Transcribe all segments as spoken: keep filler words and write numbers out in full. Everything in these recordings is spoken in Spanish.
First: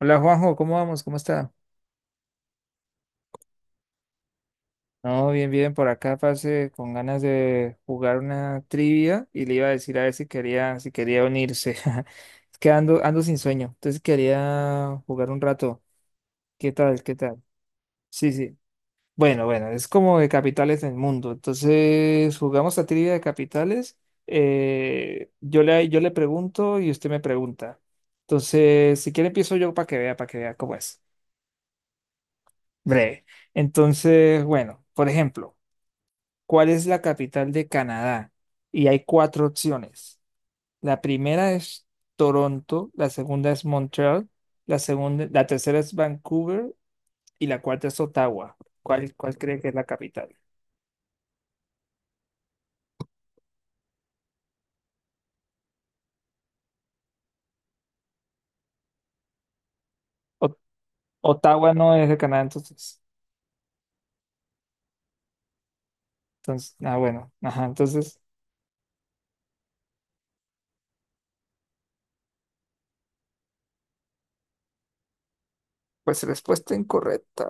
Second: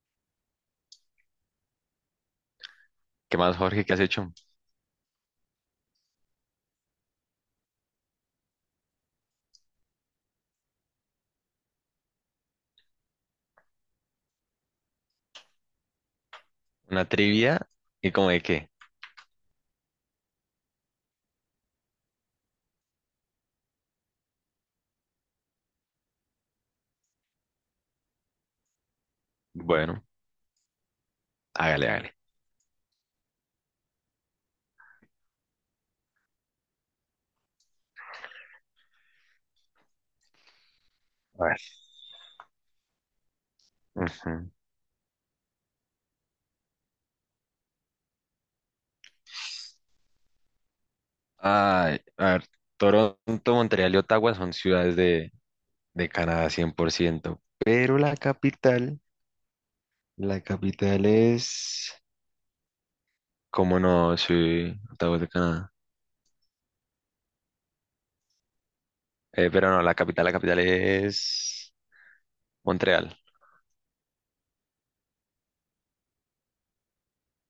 Hola Juanjo, ¿cómo vamos? ¿Cómo está? ¿Qué más, Jorge? ¿Qué has hecho? No, bien, bien, por acá pasé con ganas de jugar una trivia y le iba a decir a ver si quería, si quería unirse. Es que ando, ando sin sueño, entonces quería jugar un rato. ¿Qué tal? ¿Una ¿Qué tal? trivia? ¿Y como Sí, de sí. qué? Bueno, bueno, es como de capitales del mundo. Entonces, jugamos a trivia de capitales. eh, yo le, yo le pregunto y usted me pregunta. Entonces, si quiere empiezo yo para que Bueno, vea, para que vea cómo es. hágale, hágale. Breve. Entonces, bueno, por ejemplo. ¿Cuál es la capital de Canadá? Y hay cuatro opciones. La A primera ver. es Toronto, la segunda es Montreal, Ujú. la segunda, la tercera es Vancouver y la cuarta es Ottawa. ¿Cuál, cuál cree que es la capital? Ay, a ver, Toronto, Montreal y Ottawa son ciudades de, de Canadá cien por ciento, pero la capital, la O- capital Ottawa no es. es de Canadá, entonces. ¿Cómo no? Sí, Ottawa es de Canadá. Entonces, ah, bueno, ajá, entonces, Eh, pero no, la capital, la capital es Montreal. pues respuesta incorrecta.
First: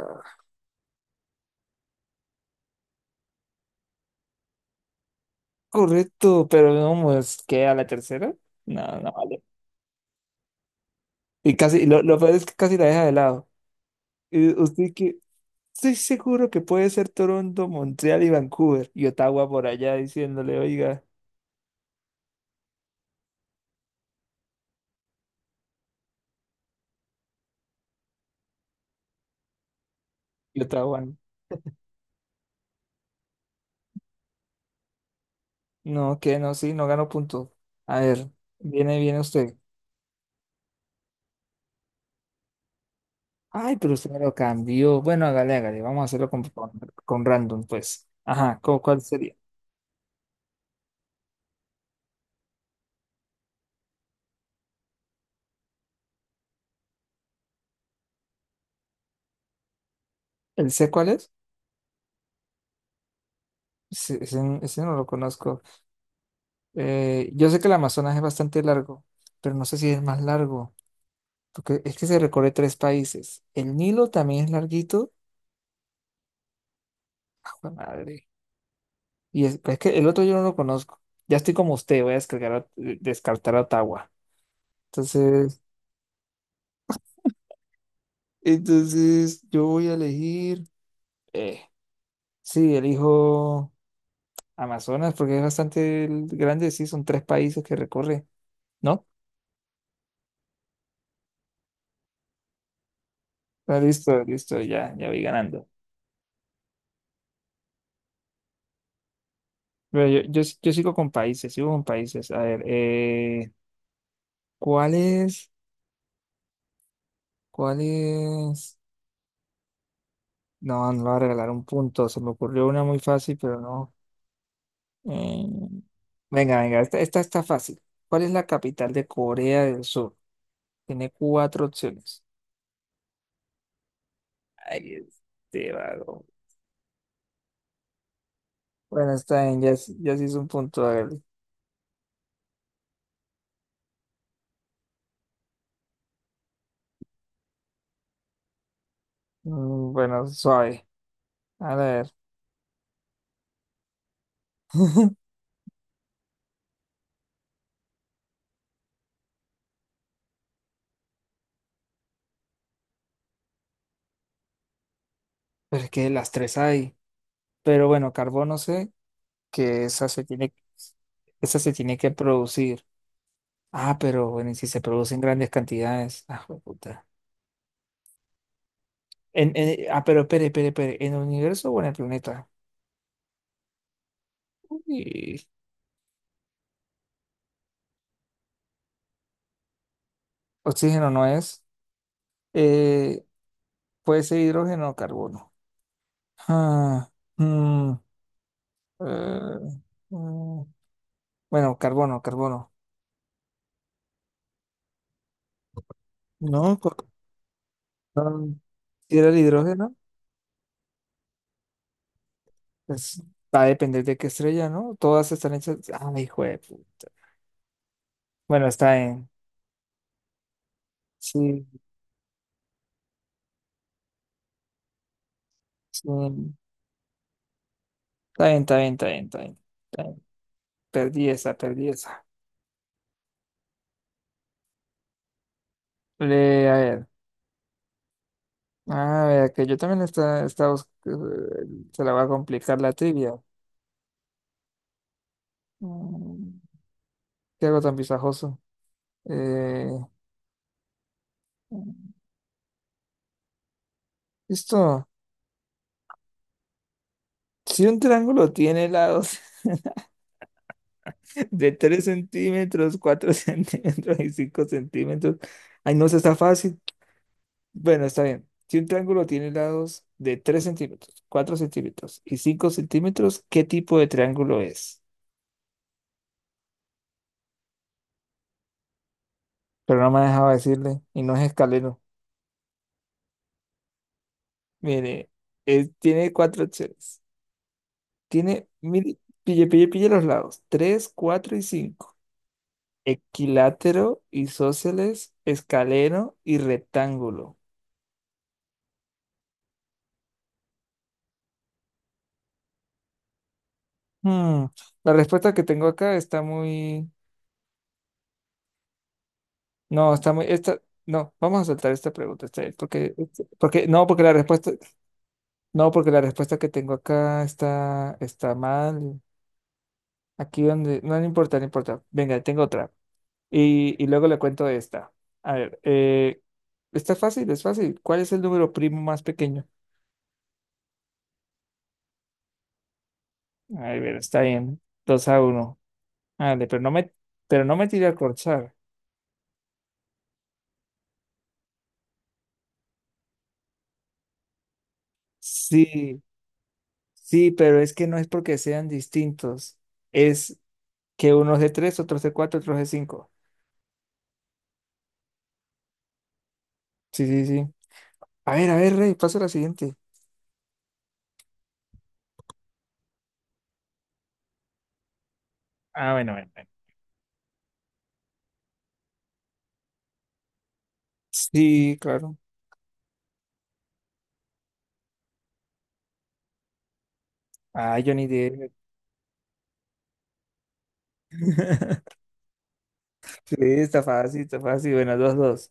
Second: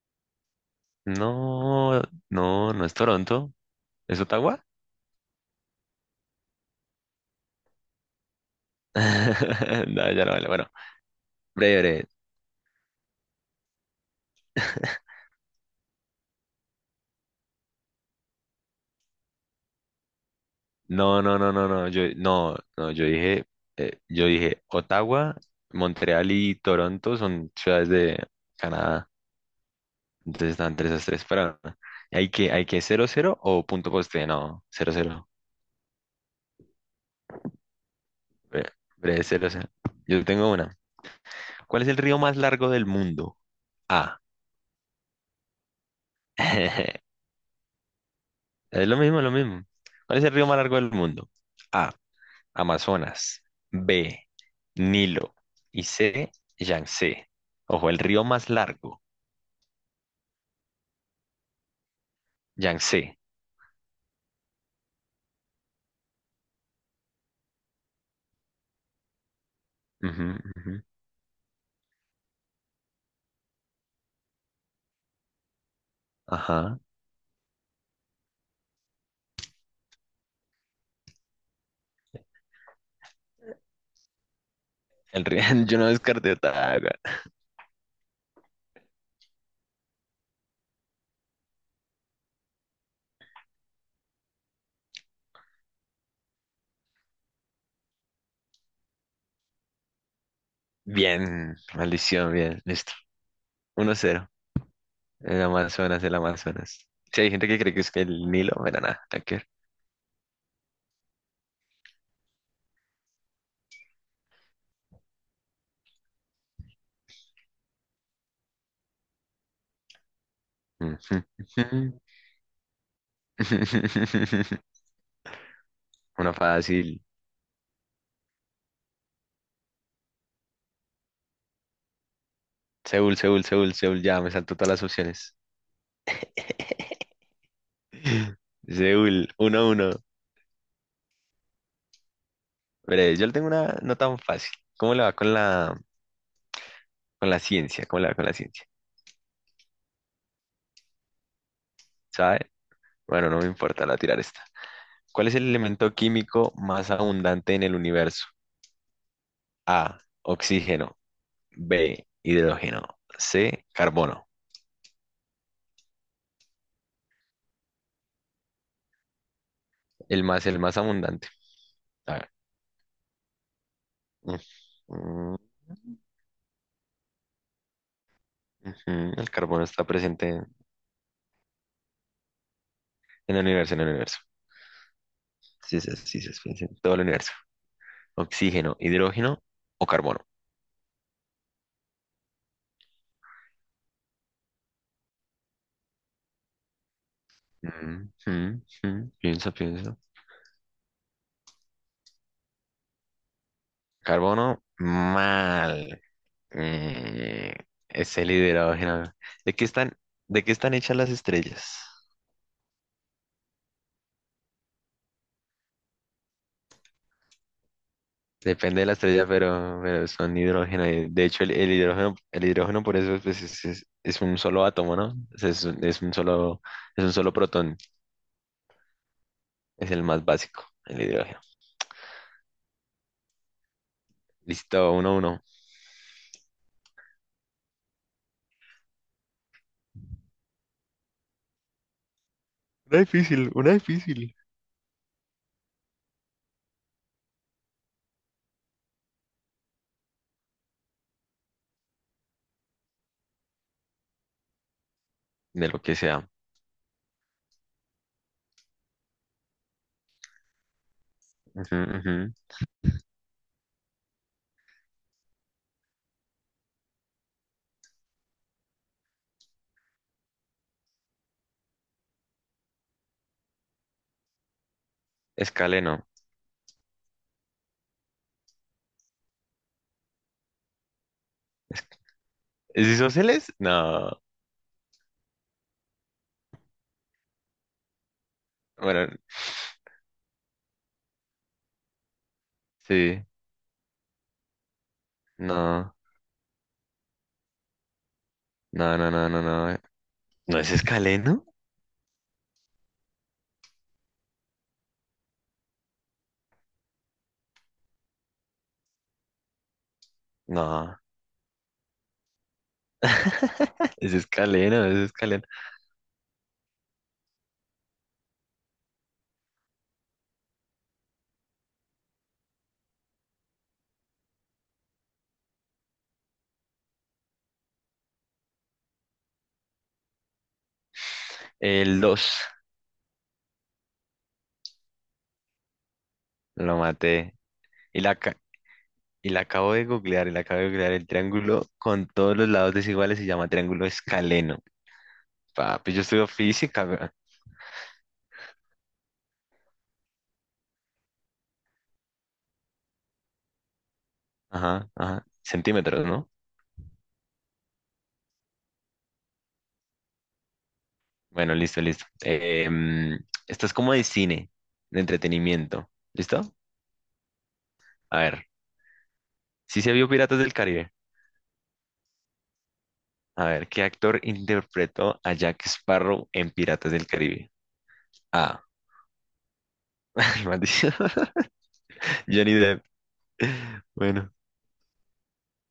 No, no, no es Toronto, ¿es Ottawa? Correcto, pero no, pues, ¿qué? ¿A la tercera? No, no vale. No, ya no vale. Bueno, Y casi, lo, breve, lo peor es que casi la deja de lado. ¿Y usted breve. qué? Estoy seguro que puede ser Toronto, Montreal y Vancouver. Y Ottawa por allá diciéndole, oiga, No, no, no, no, no, yo, no, no, yo dije, eh, yo dije, Ottawa, Montreal y Toronto son ciudades de Canadá, entonces y están tres a Ottawa. tres, pero hay que, hay que cero cero o punto poste, no, cero cero. No, que no, sí, no ganó punto. A ver, bre- viene, viene breve cero. usted. 0. Yo tengo una. ¿Cuál es el río más largo del mundo? Ay, pero usted me A. lo cambió. Bueno, hágale, hágale. Vamos a hacerlo con, con, con random, pues. Ajá, ¿cu- Es lo ¿cuál mismo, lo sería? mismo. ¿Cuál es el río más largo del mundo? A. Amazonas. B. Nilo. Y C. Yangtze. Ojo, el río más largo. ¿El C cuál es? Yangtze. Ese, ese- ese no lo conozco. Eh, yo sé que el Amazonas es bastante largo, pero no sé si es el más Ujú, largo. ujú. Porque es que se recorre tres países. El Nilo también es larguito. Ajá. ¡Jue madre! Y es, pues, es que el otro yo no lo conozco. Ya estoy como usted, voy a descargar, a- descartar a Ottawa. El río. Entonces, Yo no descarté Otago. entonces yo voy a elegir. Eh, sí, elijo Amazonas porque es bastante grande. Sí, son tres países que recorre, ¿no? Bien, maldición, bien, listo. Ah, Uno listo, cero, listo, ya, ya voy el ganando. Amazonas, el Amazonas. Sí, hay gente que cree que es que el Nilo, pero nada, nada que ver. Pero yo, yo, yo sigo con países, sigo con países. A ver, eh, ¿cuál es? ¿Cuál es? No, no le Ujú, voy a regalar un ujú. punto. Se me ocurrió una muy fácil, pero no. Eh, Una venga, venga, fácil. esta, esta está fácil. ¿Cuál es la capital de Corea del Sur? Tiene cuatro opciones. Seúl, Seúl, Seúl, Seúl, ya me salto todas las Ay, opciones. este vago. Bueno, Seúl, está bien, 1 ya, uno. sí- ya sí es un punto. Hágale. Veré, yo le tengo una no tan fácil. ¿Cómo le va con la, con la ciencia? ¿Cómo le va con la ciencia? Mm, bueno, suave. A ver. ¿Sabe? Bueno, no me importa, la voy a tirar esta. ¿Cuál es el elemento químico más abundante en el universo? A, oxígeno. B, hidrógeno. C, carbono. Pero es que las tres hay. Pero bueno, carbono sé que esa El se más, tiene, el más abundante. esa se tiene que A ver. producir. Ah, pero Mm, bueno, y si se produce en mm, grandes cantidades. Ah, jueputa. ujú, El En, carbono está en- ah, pero presente espere, en espere, espere. ¿En el universo o en el planeta? en el universo, en el universo. Uy. Sí, sí, sí, sí, sí, sí, en todo el universo. Oxígeno, hidrógeno o carbono. Oxígeno no es. Eh, puede ser hidrógeno o carbono. Ah, mm, Mm, mm, mm, Piensa, eh, piensa. mm, bueno, carbono, carbono. Carbono, mal. No, co- Mm, es el no, hidrógeno. si era el ¿De qué hidrógeno, están, de qué están hechas las estrellas? pues va a depender de qué estrella, ¿no? Todas están hechas. Ah, hijo de puta. Bueno, Depende de está la estrella, bien. pero, pero son hidrógeno. Y de hecho, el, Sí, el hidrógeno, el hidrógeno por eso pues, es, es- es un solo átomo, ¿no? Es, es un es sí. un solo, es un solo protón. Está bien, está bien, está bien, está bien. Es Está el bien. más básico, el Perdí hidrógeno. esa, perdí esa. Listo, uno, uno. Le a ver. A ver, que yo también está, está, bus- eh, se la va a complicar la Una trivia. difícil, una difícil. Mm, ¿Qué hago tan pisajoso? Eh, esto, De lo que sea. si un triángulo tiene lados de Ujú, tres ujú. centímetros, cuatro centímetros y cinco centímetros, ay, no, eso está fácil. Bueno, está bien. Si un triángulo tiene lados de tres centímetros, cuatro centímetros y cinco centímetros, ¿qué tipo de triángulo es? Escaleno. Pero no me dejaba decirle, y no es escalero. ¿Es isósceles? No. Mire, es- tiene cuatro opciones. Tiene, Bueno, mire, pille, pille, pille los lados, tres cuatro y cinco. sí. Equilátero, isósceles, No. escaleno y rectángulo. No, no, no, no, no. ¿No es escaleno? Hmm, La respuesta que tengo acá está muy... No, está muy... Esta... No. No, vamos a saltar esta pregunta. Está bien, porque, porque, no, Es porque la respuesta... escaleno, es escaleno. No, porque la respuesta que tengo acá está, está mal. Aquí donde... No, no importa, no importa. Venga, tengo otra. Y, y luego le cuento esta. A ver, eh, está fácil, es fácil. ¿Cuál es el número primo más pequeño? El dos. A ver, está bien. Dos a uno. Ándale, Lo pero no me, maté. pero no me Y tiré a la, ca- corchar. Y la acabo de googlear, y la acabo de googlear. El triángulo con todos los lados desiguales se llama triángulo escaleno. Papi, yo Sí, estudio física. Weón. sí, pero es que no es porque sean distintos. Es que unos de tres, otros de cuatro, otros de cinco. Ajá, ajá. Centímetros, ¿no? Sí, sí, sí. A ver, a ver, Rey, paso a la siguiente. Bueno, listo, listo. Em, esto es como de cine, de entretenimiento. Ah, bueno, ¿Listo? bueno, bueno. A ver. ¿Si se vio Piratas del Caribe? Sí, claro. A ver, ¿qué actor interpretó a Jack Sparrow en Piratas del Caribe? Ah, Johnny A. Depp. Maldición. Johnny Depp. Sí, está Bueno, fácil, está fácil. Bueno, dos, dos.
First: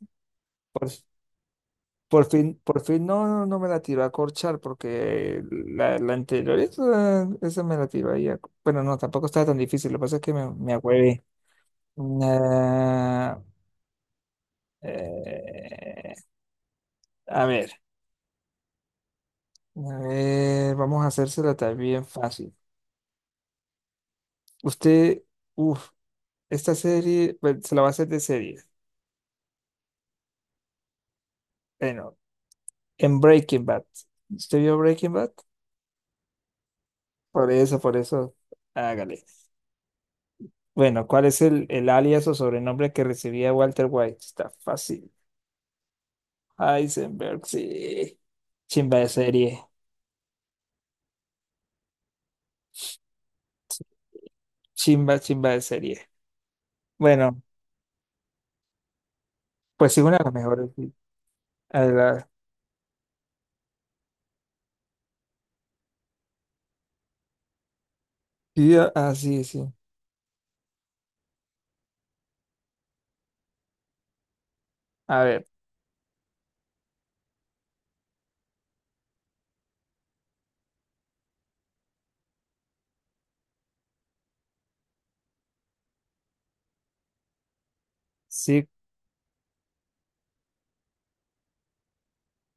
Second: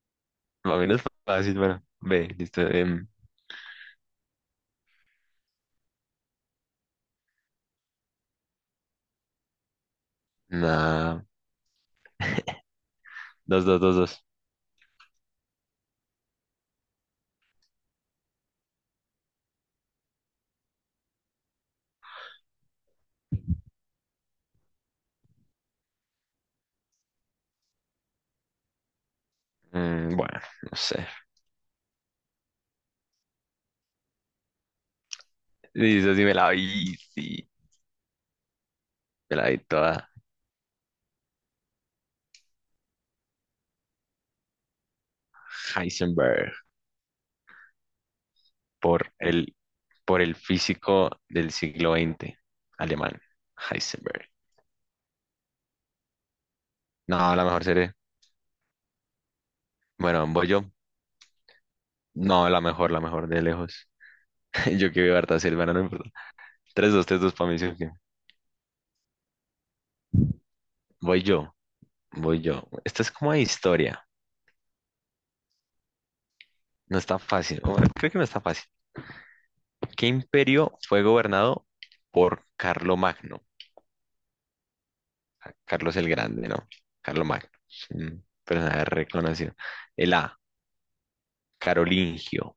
más o Por, menos fácil. Bueno, por B. fin, Listo. por fin em, no, no, no me la tiró a corchar porque la, la anterior, esa, esa me la tiró ahí. a- Bueno, no, tampoco estaba tan difícil. Lo que pasa es que me, me nah, agüevé. Ah, dos, dos, dos, dos. eh, eh, a ver, a ver, vamos a hacérsela también fácil. Usted, uff, esta serie, bueno, se la va a hacer de serie. Mm, bueno, no sé. Bueno, en Breaking Bad. ¿Usted vio Breaking Bad? Dice sí me la vi, sí, Por eso, por eso, hágale. me la vi toda. Bueno, ¿cuál es el, el alias o sobrenombre que recibía Walter White? Está fácil. Heisenberg. Heisenberg, sí. Chimba de por el, serie. por el físico del siglo vigésimo, alemán, Heisenberg. Chimba, chimba de serie. No, Bueno, la mejor serie. pues sí, una de Bueno, las voy yo. mejores. Sí. No, la mejor, la mejor de lejos. Yo que veo harta serie, bueno, no importa. tres, dos, tres, dos para mí, sí, ok. Sí, a- ah, sí, sí. Voy yo, voy yo. Esta es como de historia. A ver, No está fácil. Bueno, creo que no está fácil. ¿Qué imperio fue gobernado por Carlomagno? ¿A Carlos el Grande, no? Carlos Magno. Mm, sí, personaje reconocido. El A, carolingio.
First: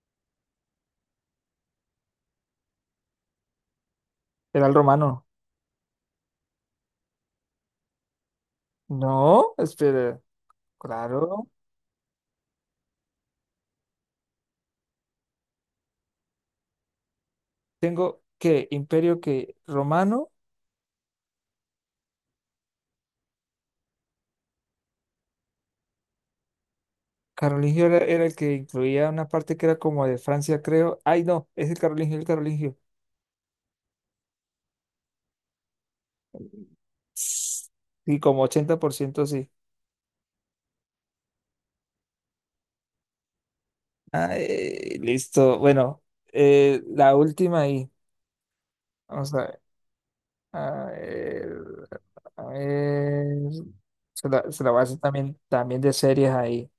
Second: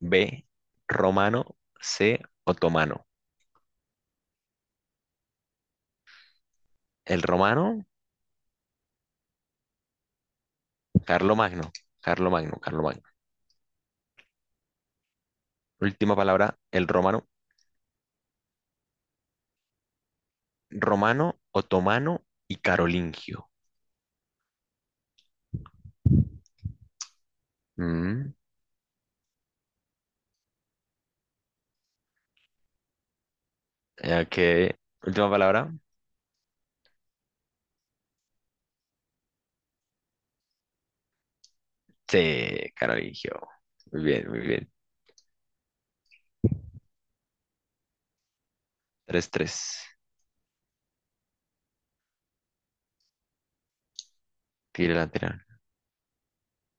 B, romano. C, otomano. era el romano. El romano, No, espera, Carlo claro. Magno. Carlo Magno, Carlo Magno. Última palabra, el romano. Tengo que imperio que romano, Romano, otomano y carolingio. carolingio era, era Mm, el que incluía una parte que era como de Francia, creo. Ay, no, es el carolingio, el carolingio. ok. Última palabra. Sí, como ochenta por ciento sí. C, carolingio. Muy bien, muy bien. Ay, listo. Bueno, eh, la última ahí. Tres Vamos a tres. ver. A ver, a ver. Se la, se la voy a Tire hacer la también, lateral. también de series ahí.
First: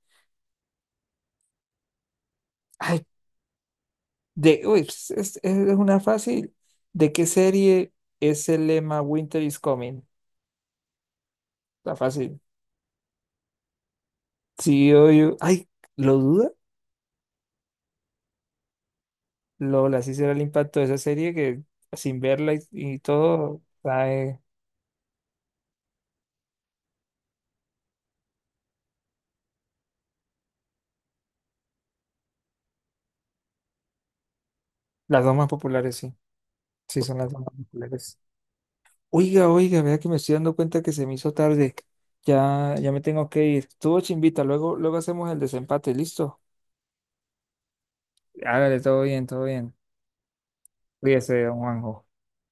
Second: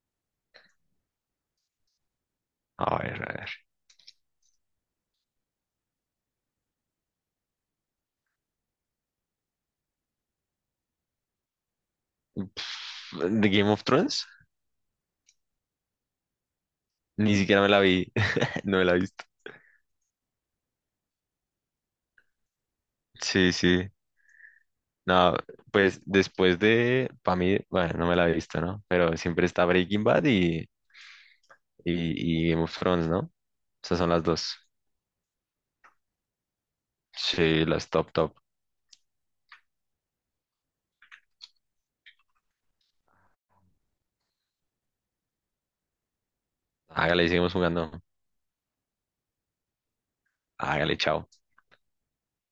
A Ay, ver, a ver. De, uy, es, es- es una fácil. ¿De qué serie es el lema Winter is Coming? Está fácil. Pff, ¿The Game of Thrones? Sí yo, yo- ay, ¿lo duda? Ni siquiera me la vi. No la he visto. Lola, así será el impacto de esa serie que sin verla y, y Sí, todo, sí. trae No, pues después de, para mí, bueno, no me la he visto, ¿no? Pero siempre está Breaking Bad y, y, y Game of Thrones, ¿no? Esas son las dos. las dos más populares, sí. Sí, son las dos más Sí, las top, populares. top. Oiga, oiga, vea que me estoy dando cuenta que se me hizo tarde. Ya, ya me tengo que ir. Estuvo chimbita, luego, luego hacemos el desempate, ¿listo? Hágale, seguimos jugando. Hágale, todo bien, todo bien. Hágale, chao. Cuídese, don Juanjo.